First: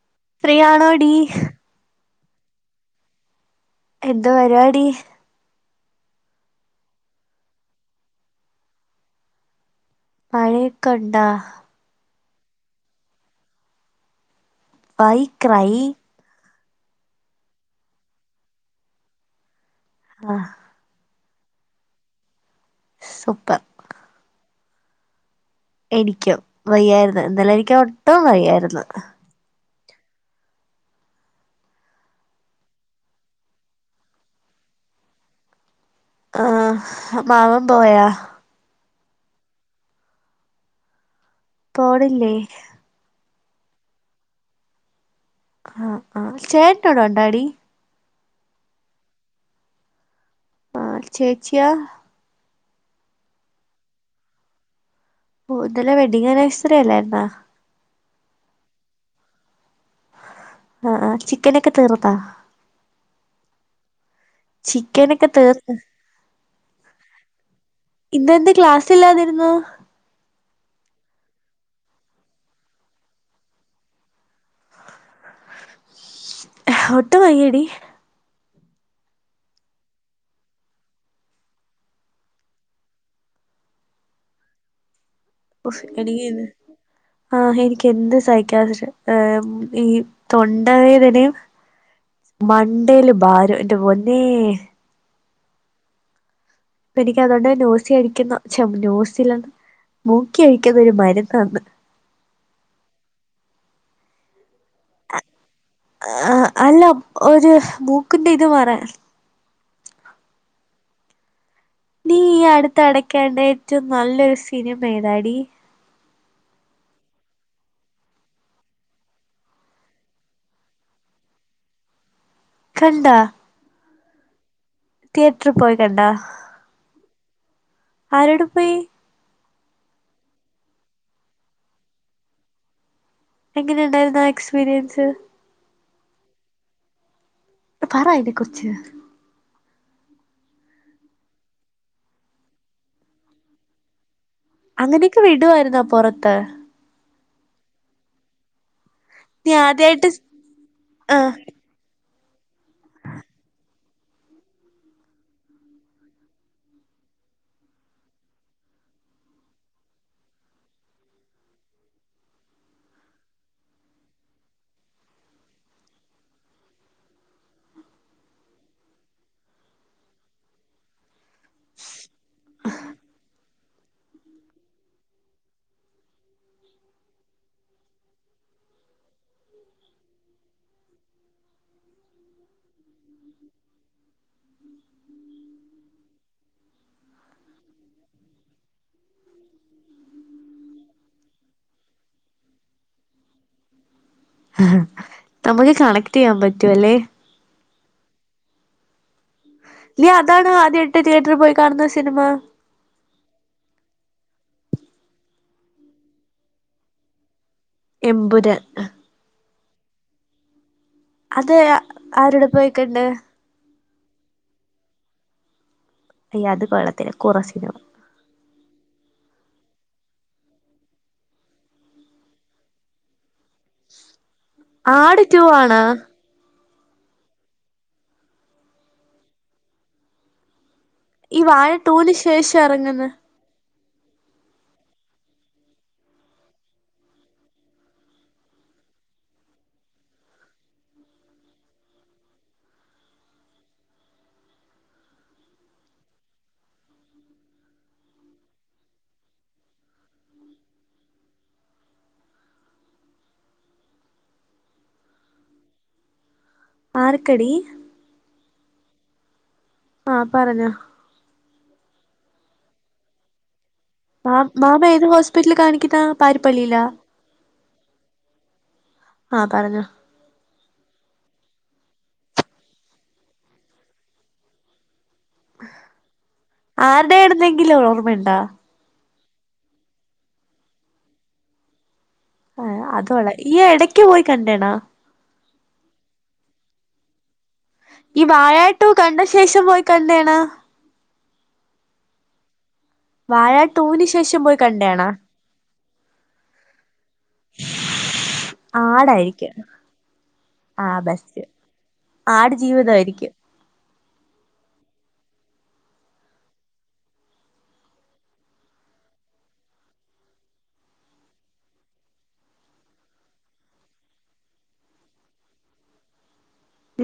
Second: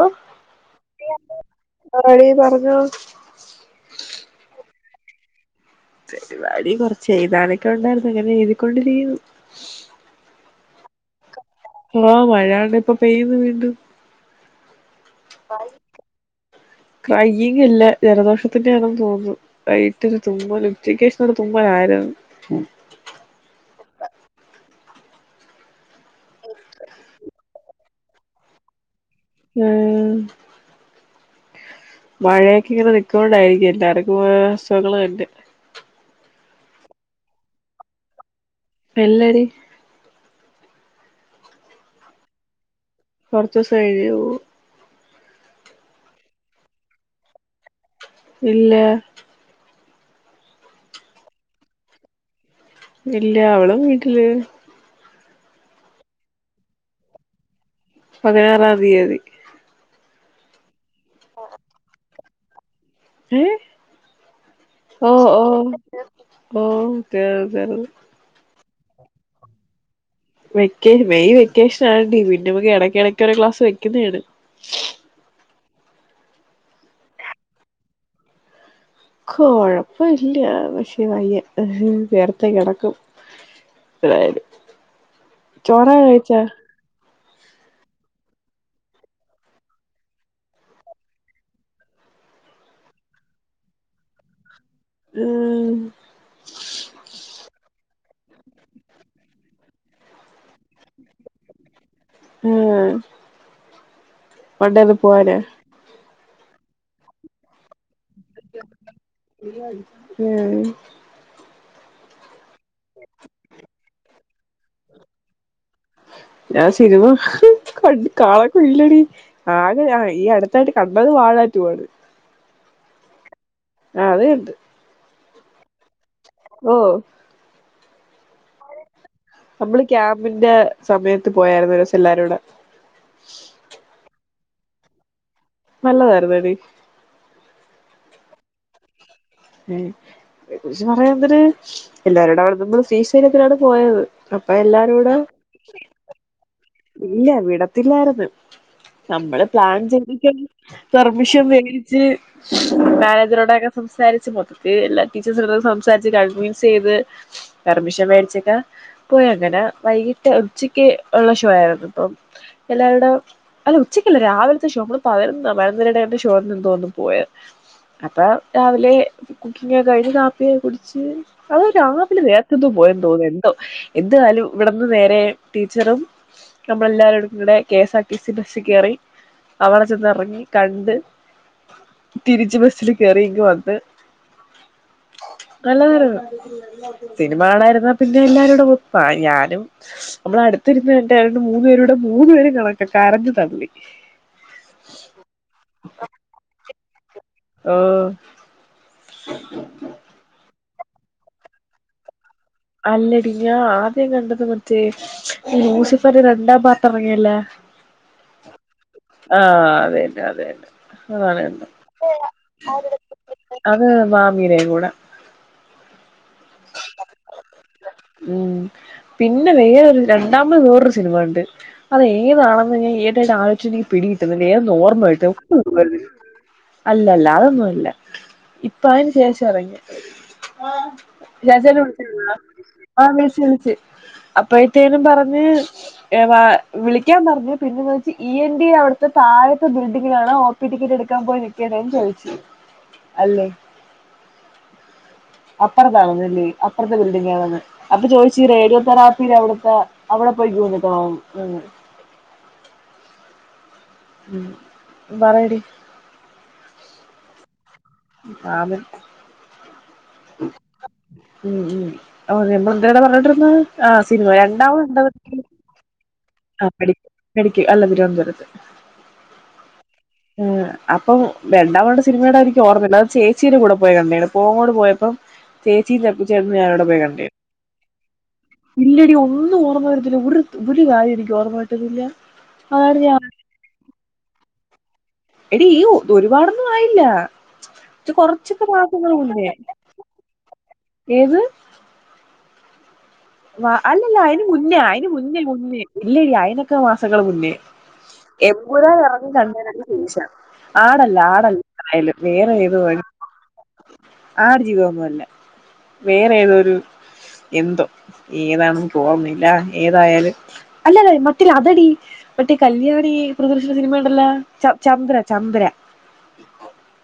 ഓ ഫ്രീയാണോ ടി? ആടീ പറഞ്ഞോ. എന്താ പരിവാടി? പരിവാടി കൊറച്ച് എഴുതാനൊക്കെ ഒണ്ടായിര്ന്ന് ഇങ്ങനെ എഴുതിക്കൊണ്ടിരിക്ക്ന്നു. മഴയക്കണ്ടോ? ആ മഴയാണ് ഇപ്പ പെയ്യുന്നു വീണ്ടും. Y cry? ക്രൈയിങ്ങില്ല ജലദോഷത്തിൻ്റാണെന്ന് തോന്നുന്നു. [inaudible] ആ തുമ്മലും ഉച്ചക്ക് തുമ്മലാര് സുപ്പർ എനിക്കോ വയ്യായിര്ന്ന് ഇന്നലെനിക്ക് ഒ ഒട്ടും വയ്യായിര്ന്ന് മൂ മഴയൊക്കെ ഇങ്ങനെ നിക്ക്ണോണ്ടായിരിക്കും [inaudible] ആ മാമൻ പോയാ ഇല്ലടി പോണില്ലേ കൊർച്ചൂസം കഴിഞ്ഞേ പോവൂ ആ ആ ചേട്ടനുണ്ടാടി ഇല്ലാ ആ ചേച്ചിയൊ ഇല്ല അവളും വീട്ടില് ഓ ഇന്നലെ വെഡിങ്ങ് അനിവേഴ്സറി അല്ലായിര്ന്നോ പതിനാറാം തിയതി അ ആ ചിക്കനൊക്കെ തീർത്താ ഏ ഓ ചിക്കനൊക്കെ തീർന്ന് ഓ ഓ ചെല്ലാതിരുന്നു വെക്കേ മെയ് വെക്കേഷനായോണ്ട് പിന്നെ എടക്കെടക്കെ ഒരു ക്ലാസ്സ് വെക്ക്യൂന്നാണ് ഒട്ടും വയ്യടി കൊഴപ്പ ഇല്ല പക്ഷെ വയ്യ നേർത്തെ കെടക്കും എതായാലും ചോറൊക്കെ കഴിച്ച ആഹ് എനിക്ക് എന്ത് സഹിക്കാൻ പക്ഷേ ആ ഈം തൊണ്ടവേദനയും മണ്ടയ്ല് ഭാരം എന്റെ പൊന്നേ ഉം അപ്പനിക്ക് അതോണ്ട് നോസിയയിക്കുന്ന ചം നോസില്ലാന്ന് മൂക്കി ഓഴിക്കുന്ന ഒരു മരുന്നുണ്ട് ഏ മണ്ടേൽ പോലെ ആ അല്ല ഒരു മൂക്കിന്റെ ഇത് മാറാൻ ഉം നീ അടു തൊടാക്കാനായിട്ട് ഏറ്റവും നല്ലൊരു സിനിമ ഏതാടി ഞാൻ സിനിമ ക കാണത്തില്ലടി ആകെ ഈ അടുത്തായിട്ട് കണ്ടത് വാഴ ടു ആണ് കണ്ട അത് കണ്ട് തിയേറ്റർ പോയിക്കണ്ടാ ഓ ആരൂടെ പോയി നമ്മള് ക്യാമ്പിന്റെ സമയത്ത് പോയായിരുന്നു ഒരുസം എല്ലാരുടെ എങ്ങനെ ഉണ്ടായിരുന്ന എക്സ്പീരിയൻസ് നല്ലതായിരുന്നടി പറ ഇത് കൊച്ച് പറയാ എന്തര് എല്ലാരുട അവിടെ നമ്മള് ശ്രീ ശൈര്യത്തിലാണ് പോയത് അപ്പൊ എല്ലാരും കൂടെ അങ്ങനെയൊക്കെ വിടുവായിരുന്നോ പൊറത്ത്. ഇല്ല വിടത്തില്ലായിരുന്നു. നമ്മള് നീ പ്ലാൻ ചെയ് ആദ്യായിട്ട് [unintelligible] ആഹ് പെർമിഷൻ വേടിച്ച് മാനേജറോടൊക്കെ സംസാരിച്ച് മൊത്തത്തി എല്ലാ ടീച്ചേഴസോ സംസാരിച്ച് കൺവീൻസ് ചെയ്ത് പെർമിഷൻ മേടിച്ചൊക്കെ പോയി, അങ്ങനെ വൈകിട്ട് ഉച്ചക്ക് ഒള്ള ഷ് ഷോ ആരുന്നു ഇപ്പം എല്ലാവരുടെ അല്ല ഉച്ചക്കല്ല രാവിലത്തെ ഷോ മ്മള് പതിന്ന് പതിനൊന്നരയുടെ എന്റെ ഷോന്ന് എന്തോന്നും പോയെ, അപ്പോ രാവിലെ കുക്കിങ്ങക്കെ കഴിഞ്ഞ് കാപ്പിയ കുടിച്ച് അത് രാവിലെ നേർത്തെ എന്തും പോയെന്ന് തോന്നുന്നു എന്തോ എന്തായാലും ഇവിടെന്ന് നേരെ ടീച്ചറും നമ്മളെല്ലാരോടും ഇവിടെ K S R T C ബസ്സി കേറി, അവിടെ ചെന്ന് എറങ്ങി കണ്ട് തിരിച്ച് ബസ്സിൽ കേറി ഇങ്ങ് വന്ന് നല്ലതാർന്നു, സിനിമ കാണാനിർന്ന പിന്നെ എല്ലാരുടെ പ ഞാനും നമ്മള അടുത്തിര് ഇത് കണ്ടായിണ്ട് മൂന്ന്പേരും കൂടെ മൂന്ന് പേരും കണക്കെ കരഞ്ഞു തള്ളി. നമുക്ക് കണക്ട് ചെയ്യാൻ പറ്റുവല്ലെ. ഓ [unintelligible] നീ അതാണോ ആദ്യായിട്ട് തിയേറ്ററി പോയി കാണുന്ന സിനിമ. അല്ലടി ഞാ ആദ്യം കണ്ടത് മറ്റേ ലൂസിഫറു രണ്ടാം പാർട്ട് എറങ്ങിയല്ലെ. എബൂരാൻ അതെന്നെ അതെന്നെ അത് അ ആരൂടെ പോയിക്കണ്ട്. അത് മാമീടെ കൂടെ അയ്യേ അത് കൊള്ളത്തില്ല കൂറ സീന ഉം പിന്നെ വേറൊരു രണ്ടാമത് വേറൊരു സിനിമ കണ്ട് അത് ഏതാണെന്ന് ഞാൻ ഏദേശം ആലോച്ച് എനിക്ക് പിടികി [unintelligible] ഓർമ ആട് കിട്ടും ടു ആണോ [unintelligible] അല്ലല്ല അതൊന്നുംല്ല ഇപ്പോ അതിന് ശേഷം എറങ്ങിയെ. ഈ [unintelligible] വാഴ ടൂന് ശേഷം ഇറങ്ങുന്ന വിളിച്ചിരുന്നോ? അപ്പഴത്തേനും പറഞ്ഞ് എ വ വിളിക്കാൻ പറഞ്ഞു പിന്നെ വിളിച്ച് ഇ എൻ ഡി അവിടുത്തെ താഴത്തെ ബിൽഡിങ്ങിലാണ് ഒ പി ടിക്കറ്റ് എടുക്കാൻ പോയി നിക്കേണ്ടന്ന് ചോദിച്ച് അല്ലെ അപ്പ [unintelligible] അപ്പറത്തെ ബിൽഡിംഗ് ആണന്ന് അപ്പ ചോദിച്ചച്ച് റേഡിയോ തെറാപ്പിടെ അവിടത്തെ അവിടെ പോയി ക്യൂ നിക്കണോന്ന് മ് പറടി ആർക്കടി [unintelligible] ആഹ് പറഞ്ഞോ. ഉം ഉം ആ നമ്മൾ എന്തെട പറഞ്ഞോണ്ടിരുന്നത്. ആ സിനിമ മാ മാമ രണ്ടാമത് എന്താ ഏത് പഠിക്ക് ഹോസ്പിറ്റ്ല് കാണിക്കുന്ന പാരിപ്പള്ളില്ലാ. ക്ക് അല്ല തിരുവനന്തപുരത്ത്. പറഞ്ഞോ മ് അപ് അപ്പം രണ്ടമത് കണ്ട സിനിമേടെ എനിക്ക് ഓർമല്ല, അത് ചേച്ചീടെ കൂടെ പോയി കണ്ടേ ആണ്, പൊങ്കോട് പോയ ചേച്ചി [unintelligible] ഞാനവിടെ പോയ ആരുടെ കണ്ടേ ആയിരുന്നെങ്കിലും ഓർമ്മയുണ്ടാ ഇല്ലടി ഒന്ന് ഒന്നും ഓർമ്മ വരത്തില്ല, ഒരുത് ഒരു കാര്യം എനിക്ക് ഓർമ്മ കിട്ടുന്നില്ല. ആ അതാണ് ഞാൻ അതോളെ ഈ എടക്ക് പോയി കണ്ടേ ആണോ? എടി ഈ ഒ ഒരുപാടൊന്നും ആയില്ല. ഈ വഴാ കൊറച്ചൊക്കെ ടു മാസങ്ങൾ കണ്ട മുന്നേ ശേഷം പോയി കണ്ടേ ആണോ? ഏത് വാഴ വ ടൂന് അല്ലല്ല ശേഷം അയിന് പോയി മുന്നേ അയിന് കണ്ടേണാ മുന്നേ മുന്നേ ഇല്ലല്ല അയിതിനൊക്കെ വ മുന്നേ എവിടാ ഇറങ്ങി ആടായിരിക്കും കണ്ടേ ശ ആ ആടല്ല ബെസ്റ്റ് ആടല്ലായാലും വേറെ ആട് ഏത് വേ ജീവിതമായിരിക്കും ആട് ജീവിത വേറെ ഏതോരു എന്തോ ഏതാണെന്ന് ഓർന്നില്ല ഏതായാലും അല്ലത മറ്റില്ല അതടി മറ്റേ കല്യാണി പ്രദർശിച്ച സിനിമ ഉണ്ടല്ല ച ചന്ദ്ര ചന്ദ്ര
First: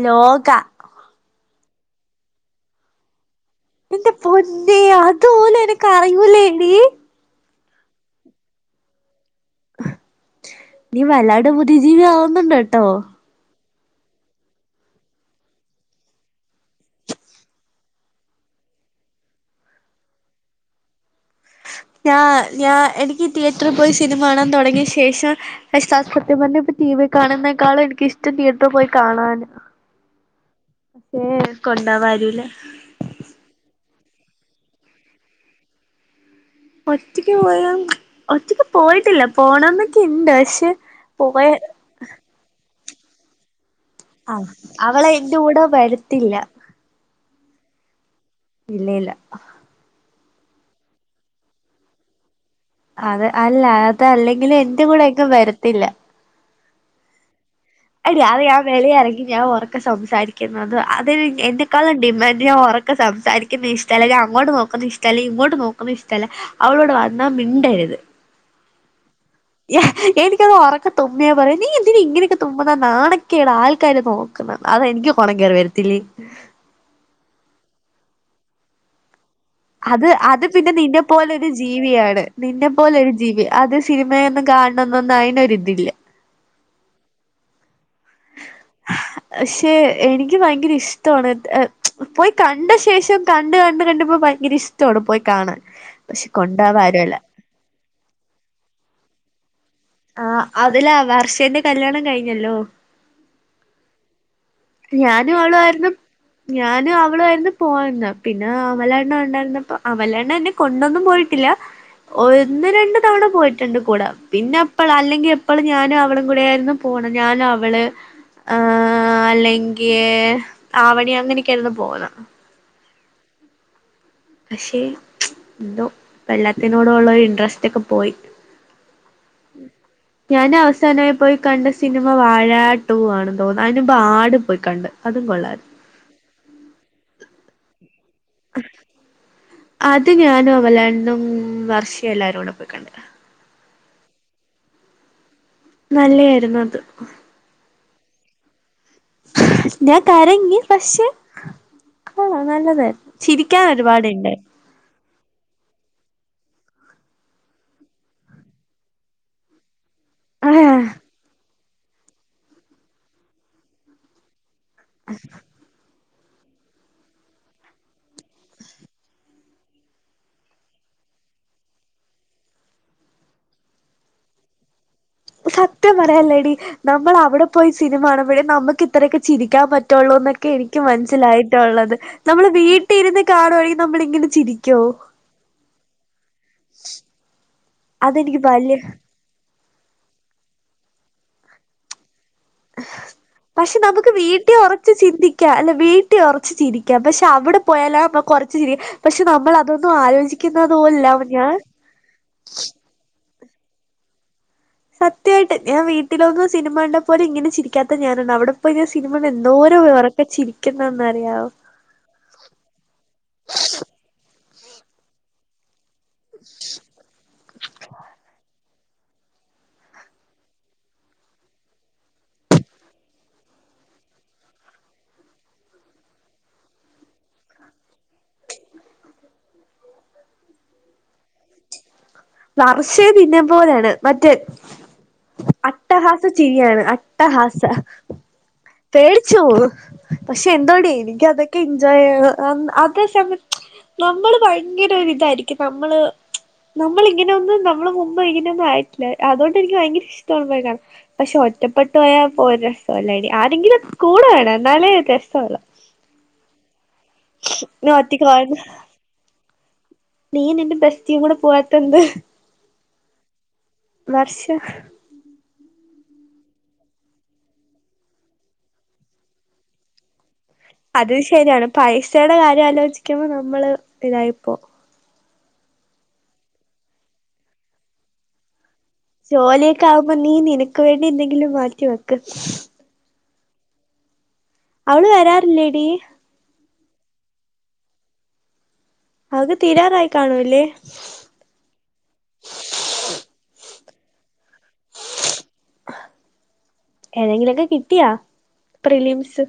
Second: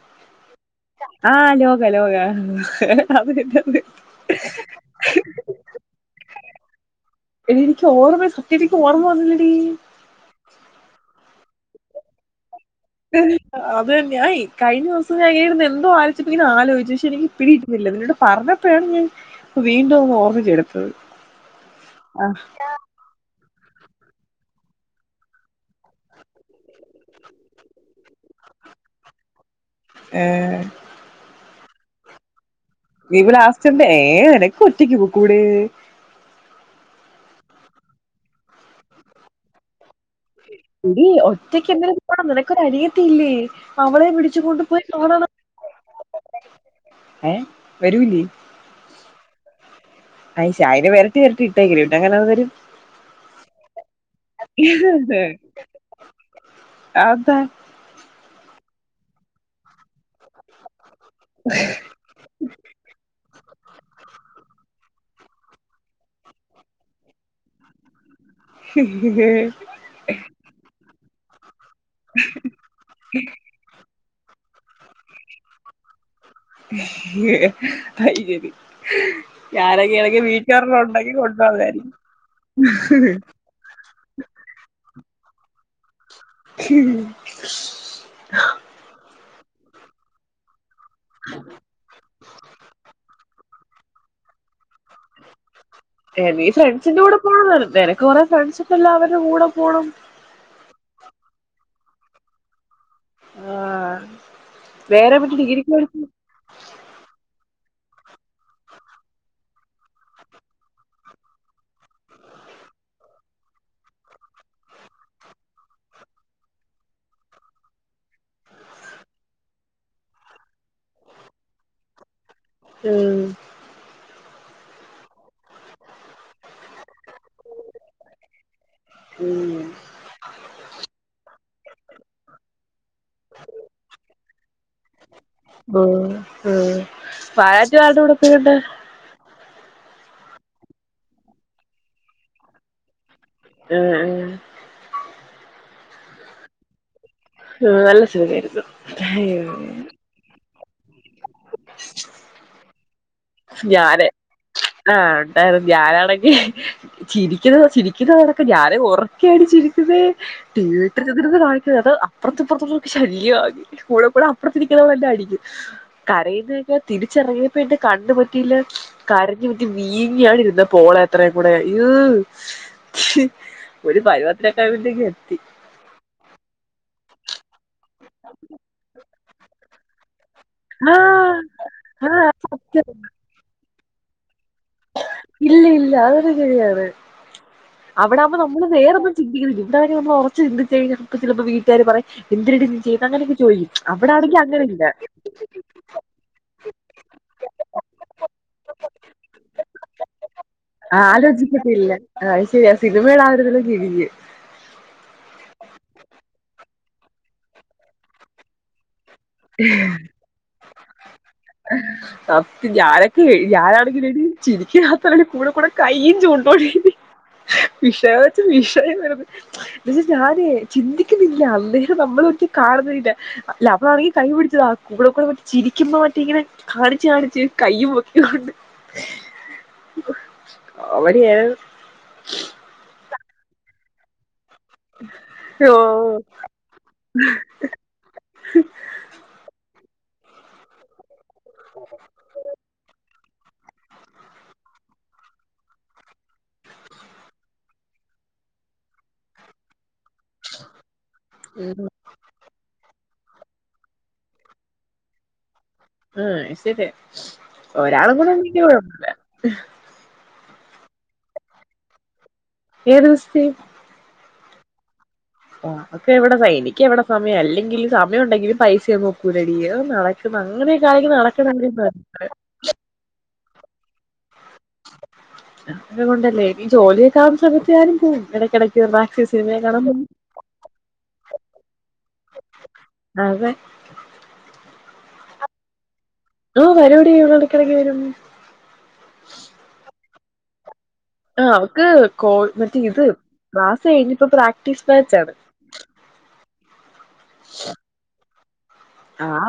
ലോക ആ ലോക ലോക എടി എന്റെ പൊന്നെ അതുപോലും എനക്ക് അറിയൂലേ [unintelligible] എനി എനിക്ക് ഓർമ്മയ സത്യ എനി ഓർമ്മ വന്നില്ല രു ജീവി ആവുന്നുണ്ട് കേട്ടോ ഉം അതന്നയാ കഴിഞ്ഞ ദിവസം ഞാൻ ഇങ്ങനെയിരുന്നു എന്തോലോച്ചിപ്പ ഇങ്ങനെ ആലോചിച്ചു പക്ഷെ എനിക്ക് പിടി ഇട്ടുന്നില്ല എന്നോട് പറഞ്ഞപ്പോഴാണ് ഞാൻ വീണ്ടു ഒന്ന് ഓർമ്മിചെടുത്തത് ഞാ ഞാൻ എനിക്ക് തീച്ച തിത്രൽ പോയി സിനിമ കാണാൻ തുടങ്ങിയ ശേഷം അതാസ് സത്യം പറഞ്ഞെ ഇപ്പ ടി വി കാണുന്നതിനേക്കാളും എനിക്കിഷ്ടം തിയേറ്ററിൽ പോയി കാണാൻ എഏ കൊണ്ടാവാരുല്ലേ ഇവടലാസ്റ്റന്റെ ഏ നിനക്ക് ഒറ്റയ്ക്ക് പോക്കൂടെ ഒറ്റക്ക് പോയാ ഒറ്റക്ക് പോയിട്ടില്ല പോണംന്നൊക്കെ ഇണ്ട് പക്ഷെ പോയ ഒറ്റക്ക് എന്ത പോണം നിനക്കൊനി ത്തിയില്ലേ ആ അവളെ എന്റെ കൂടെ വരത്തില്ല ഏ വരൂലേ ഇല്ല ഇല്ല അ്ഷായനെ വരട്ടി വരട്ടി ഇട്ടേക്കല്ലേ ഇട്ടേക്കുവല്ലേ പിന്നെങ്ങനെ അതു വരും അത് അല്ല അതല്ലെങ്കിൽ എന്റെ കൂടെ എങ്ങും വരത്തില്ല അത് ന്താ അത് ഞാൻ വെളിയെറങ്ങി ഞാൻ ഒറക്കെ സംസാരിക്കുന്നതാ അതിന് എന്നെക്കാളും ഡിമാൻഡ് ഞാൻ ഒറക്കെ സംസാരിക്കുന്ന ഇഷ്ടല്ല ഞാൻ അങ്ങോട്ട് നോക്കുന്ന ഇഷ്ട് ടല്ല ഇങ്ങോട്ട് നോക്കുന്ന ഇഷ്ടല്ല അവളോട് വന്നാ മിണ്ടരുത് ഹും യെഹ് എനിക്കതോറക്ക തുമ്മിയ പറയ് നീയെന്തിനാ ഇങ്ങനെയെക്ക തുമ്മുന്ന നാണക്കേടാൾക്കാര് നോ ചുമ്മാ അതാ എനിക്കു കൊണം കേറി വരത്തില്ലേ അയ്ശരി അത് അത് പിന്നെ നിന്നെ പോലൊരു കൊണ്ടുപോകാമായിരുന്നു ജീവിയാണ്, നിന്നെ പോലൊരു ജീവി, അത് സിനിമയൊന്നും കാണുന്ന ന്നയിനൊരിതില്ല. പക്ഷേ എനിക്ക് ഭയങ്കര ഇഷ് [unintelligible] പോയി കണ്ട ശേഷം കണ്ട് കണ്ട് കണ്ട്പ്പോ ഭയങ്കര ഇഷ്ടമാണ് പോയ് കാണാൻ ഏ പക്ഷെ നീ കൊണ്ടോവാൻ ഫ്രണ്ട്സിന്റെ ആരുല്ല കൂടെ പോണെ നേരെ കൊറേ ഫ്രണ്ട്സൊക്കെല്ലവര്ടെ കൂടെ പോണം തല്ലാ വർഷേന്റെ കല്യാണം കയ്ഞ്ഞല്ലോ ആഹ് ഞാനും അവളു ആയ്ര്ന്നു ഞാനും അവളു ആയ്ര്ന്നു പോവാഞ്ഞ പിന്നെ അമലേട്ട്നെ കണ്ടണ്ടപ്പം അമലേട്ട്നെന്നെ കൊണ്ടൊന്നും പോയിട്ടില്ല ഒന്ന് രണ്ട് തവണ പോയിട്ട്ണ്ട് കൂടെ പിന്നപ്പള് അല്ലെങ്കി എപ്പളും ഞാനും അവളും കൂടേര്ന്നു പോണ ഞാന വള് ആഹ് അല്ലെ ങ്ക്യേ ആവണി അങ്ങനെക്കെയാര്ന്നു പോവ്ന്നെ ഊം പക്ഷേ എന്തോ പ്പല്ലാത്തിനോടൊള്ളൊര് ഇൻട്റെസ്റ്റൊക്കെ പോയി ഉം ഞാനവസാനായ് പോയ് കണ്ട സിനിമ വാഴാ ടൂവാണെന്ന് തോന്ന് അയ്നുമ്പ് ആട് പോയ് കണ്ട് അതും കൊള്ളാര് ഉം വാഴാ റ്റു ആര്ടെ കൂടെ ര്‌ടെ അത് ഞാനും അമലേട്ട്നും വർഷിം എല്ലാരൂടെ പോയ്കണ്ട് ആഹ് ആഹ് നല്ലെയായിരുന്നു അത് ആഹ്‌ നല്ല സിനിമേയിരുന്നു ഞാൻ കരഞ്ഞ് പഷേ കൊള്ളാം നല്ലതായ് ചിരിക്കാൻ ഒരുപാട് ഞാന് ഇണ്ട് ആഹ് ഇണ്ടായിരുന്നു ഞാനാണെങ്കി ചിരിക്കിന്ന ചിരിക്കിന്നണക്കെ ഞാന് ഒറക്കയാടി ചിരി [unintelligible] ആഹ് തിയേറ്ററില് ചെന്നിരുന്ന് കാ ച്ചെ അത് അപ്പുറത്തും ഇപ്പുറത്തുള്ളോല്ക്ക് ശല്ല്യാക്കി [unintelligible] അപ്രത്തിരിക്കിന്നവന് എന്നെ അടിക്കും കരയുന്നോയിച്ചാല് തിരിച്ചറങ്ങിയപ്പന്റെ കണ്ണ് പൊ ക്കില്ലാ കരഞ്ഞുത്തി വീങ്ങിയാണ് ഇരുന്നെ പോളത്രയും കൂടെ ഈഹ് ഒരു പരവത്തിലൊക്കായപ്പത്തേക്ക് സത്യം പറയാല്ലെടി നമ്മള അ വ്ടെ പോയി സിനിമാണുമ്പഴേ നമ്മക്ക് ഇത്രയൊക്കെ ചിരിക്കാൻ പറ്റോളുന്നക്ക് ക്കെ എനിക്ക് ആഹ് മന്സ്സിലായിട്ടൊള്ളത് നമ്മള് വീട്ടിര്ന്ന് കാണുവാണേയി നമ്മളിങ്ങനെ ചിരി ഇല്ലില്ല [unintelligible] അവിടാമ്പൊ അതെനിക്ക് നമ്മള് വല്യ വേറൊന്നും ചിന്തിക്കുന്നില്ലല്ലോ [unintelligible] നമ്മൾ ഒറച്ചു ചിന്തിച്ചു കഴിഞ്ഞാൽ അപ്പൊ ചിലപ്പോ വീട്ടുകാര് പറയും എന്തിനെടി നീ ചെയ്തേ അങ്ങനെയൊക്കെ ചോദിക്കും. പക്ഷെ നമുക്ക് അവിടാണെങ്കി വീട്ടി അങ്ങനെയില്ല. ഒറച്ച് ചിന്തിക്കാം അല്ല വീട്ടി ഒറച്ച് ചിരിക്കാം പക്ഷെ അവിടെ പോയാലാവുമ്പൊ കുറച്ച് പക്ഷെ നമ്മൾ അതൊന്നും ആലോചിക്കുന്നുന്നത് പോലും ആലോചിക്കത്തില്ല. ആഹ് അത് ശരിയാ [unintelligible] [unintelligible] സത്യമായിട്ട് ഞാൻ വീട്ടിലൊന്നും സിനിമ കണ്ടപോലും ഇങ്ങനെ ചിരിക്കാത്ത ഞാനാണ് അവിടെ പോയി സിനിമ കണ്ട് [inaudible] എന്തോരം ഉറക്കെ ചിരിക്കുന്നെന്നറിയാവോ ഞാനൊക്കെയെ ഞാനാണെങ്കിലെടി [unintelligible] കൂടെക്കൂടെ കൈയ്യും ചൂണ്ടുമെടി [unintelligible] [unintelligible] എന്നച്ച ഞാനേ ചിന്തിക്കുന്നില്ല അന്നേരം [unintelligible] കാണുന്നുവില്ല [unintelligible] കൈ പിടിച്ച് ആ കൂടെക്കൂടെ മറ്റെ ചിരിക്കുമ്പോ മറ്റേ ഇങ്ങനെ കാണിച്ച് കാണിച്ച് കൈയ്യും പൊക്കിക്കൊണ്ട് കോമഡിയാർന്നു വർഷേ നിന്നെപ്പോലാണ് മറ്റേ ഓഹ് അട്ടഹാസ ചിരിയാണ് അട്ടഹാസ പേടിച്ച് പോവും പക്ഷെ എന്തോടെ എനിക്ക് അത് എൻജോയ് അതേ [unintelligible] നമ്മള് ഭയങ്കരൊരിതാരിക്കും നമ്മള് നമ്മളിങ്ങനൊന്നും നമ്മള് മുമ്പ് ഇങ്ങനൊന്നും ആയിട്ടില്ല അതുകൊണ്ടെനിക്ക് ഭയങ്കര [unintelligible] പക്ഷെ ഉം ഒറ്റപ്പെട്ട് പോയാ [unintelligible] ആരെങ്കിലുവൊക്കെ കൂടെ വേണം എന്നാലെ ഒരു രസവുള്ളു ആഹ് ശരി നീ ഒരാളും ഒറ്റക്ക് കൂടൊണ്ടെങ്കി കുഴപ്പമില്ല [unintelligible] നീയും നിന്റെ ബെസ്റ്റീം കൂടെ പോവാത്തെന്ത് ഏത് ബെസ്റ്റി വർഷ ഓ അവക്ക് എവിടെന്ന എനിക്കെവിടെ സമയം അല്ലെങ്കിലി സമയം ഒണ്ടെങ്കിലും പൈസയൊന്നൊക്കൂല്ലെടി അതൊന്നും നട അത് ശരിയാണ് പൈസടെ കാര്യം ആലോചിക്കുമ്പോ നമ്മ മ്മള് ഇതായിപ്പോ ഞാനതുകൊണ്ടല്ലേ എനിക്ക് ജോലിയൊക്കെ ആവുന്ന സമയത്ത് ഞാനും പോകും ഇടക്കിടക്ക് ജോലിയൊക്കെ ആവുമ്പോ നീ നിനക്ക് വേണ്ടി എന്തെങ്കിലും മാറ്റി വെക്ക് അതെ അവള് വരാറില്ലേടീ ഓ വരൂടി അവള് എടക്കെടക്ക് വരും അവൾക്ക് തീരാറായി കാണൂലേ ആ അവക്ക് കോഴ് മറ്റേ ഇത് ക്ലാസ്സ് കഴിഞ്ഞ് ഇപ്പോ പ്രാക്ടീസ് ബാച്ച് ആണ് ഏതെങ്കിലൊക്കെ കിട്ടിയാ പ്രിലിംസ്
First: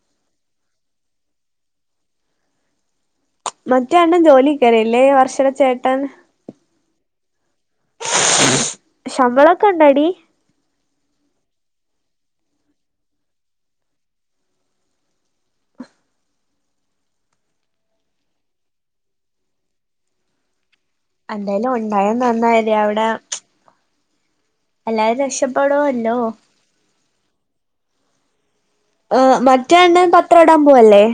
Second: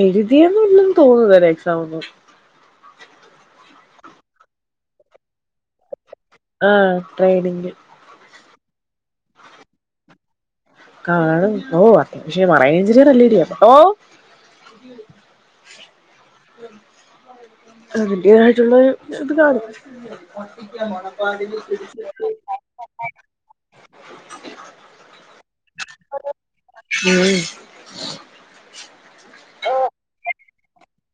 എഴുതിയേനൊന്നും തോന്ന [unintelligible] എക്സാമൊന്നും മറ്റേ അണ്ണൻ ജോലിക്ക് കേറി ല്ലേ വർഷടെ ചേട്ടൻ ആഹ് ട്രേഡിങ് ശമ്പളൊക്കെ ഇണ്ടോടി കാണും ഓ അത്യാവശ്യം മറൈൻ എഞ്ചിനിയറല്ലെടി അപ്പോ അതിന്റേതായിട്ടുള്ളൊരു ഇത് കാണും എന്തേലും ഉണ്ടായ നന്നായല്ലെ അവിടെ മ് ച്ച് എല്ലാരും രക്ഷപ്പെടോല്ലോ ഉം ഏ് മറ്റേ അണ്ണൻ പത്രടാൻ പോവല്ലേ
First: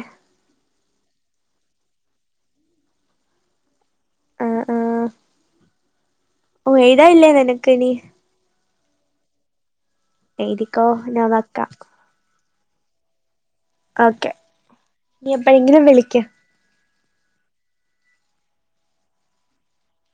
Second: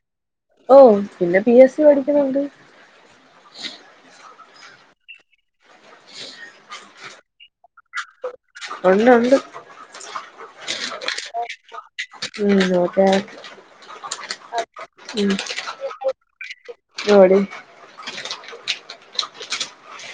ഓ പിന്നെ പി എസ് സി പഠിക്കുന്നുണ്ട് പൂ എഴുതാൻ ഇല്ലേ [unintelligible] ക്ക് നി ഒണ്ട് ഒണ്ട് എഴുതിക്കോ ഞാൻ വെക്കാം ഉം നോക്കാ ഓക്കെ ഞി എപ്പോഴെങ്കിലും വിളിക്ക് [unintelligible]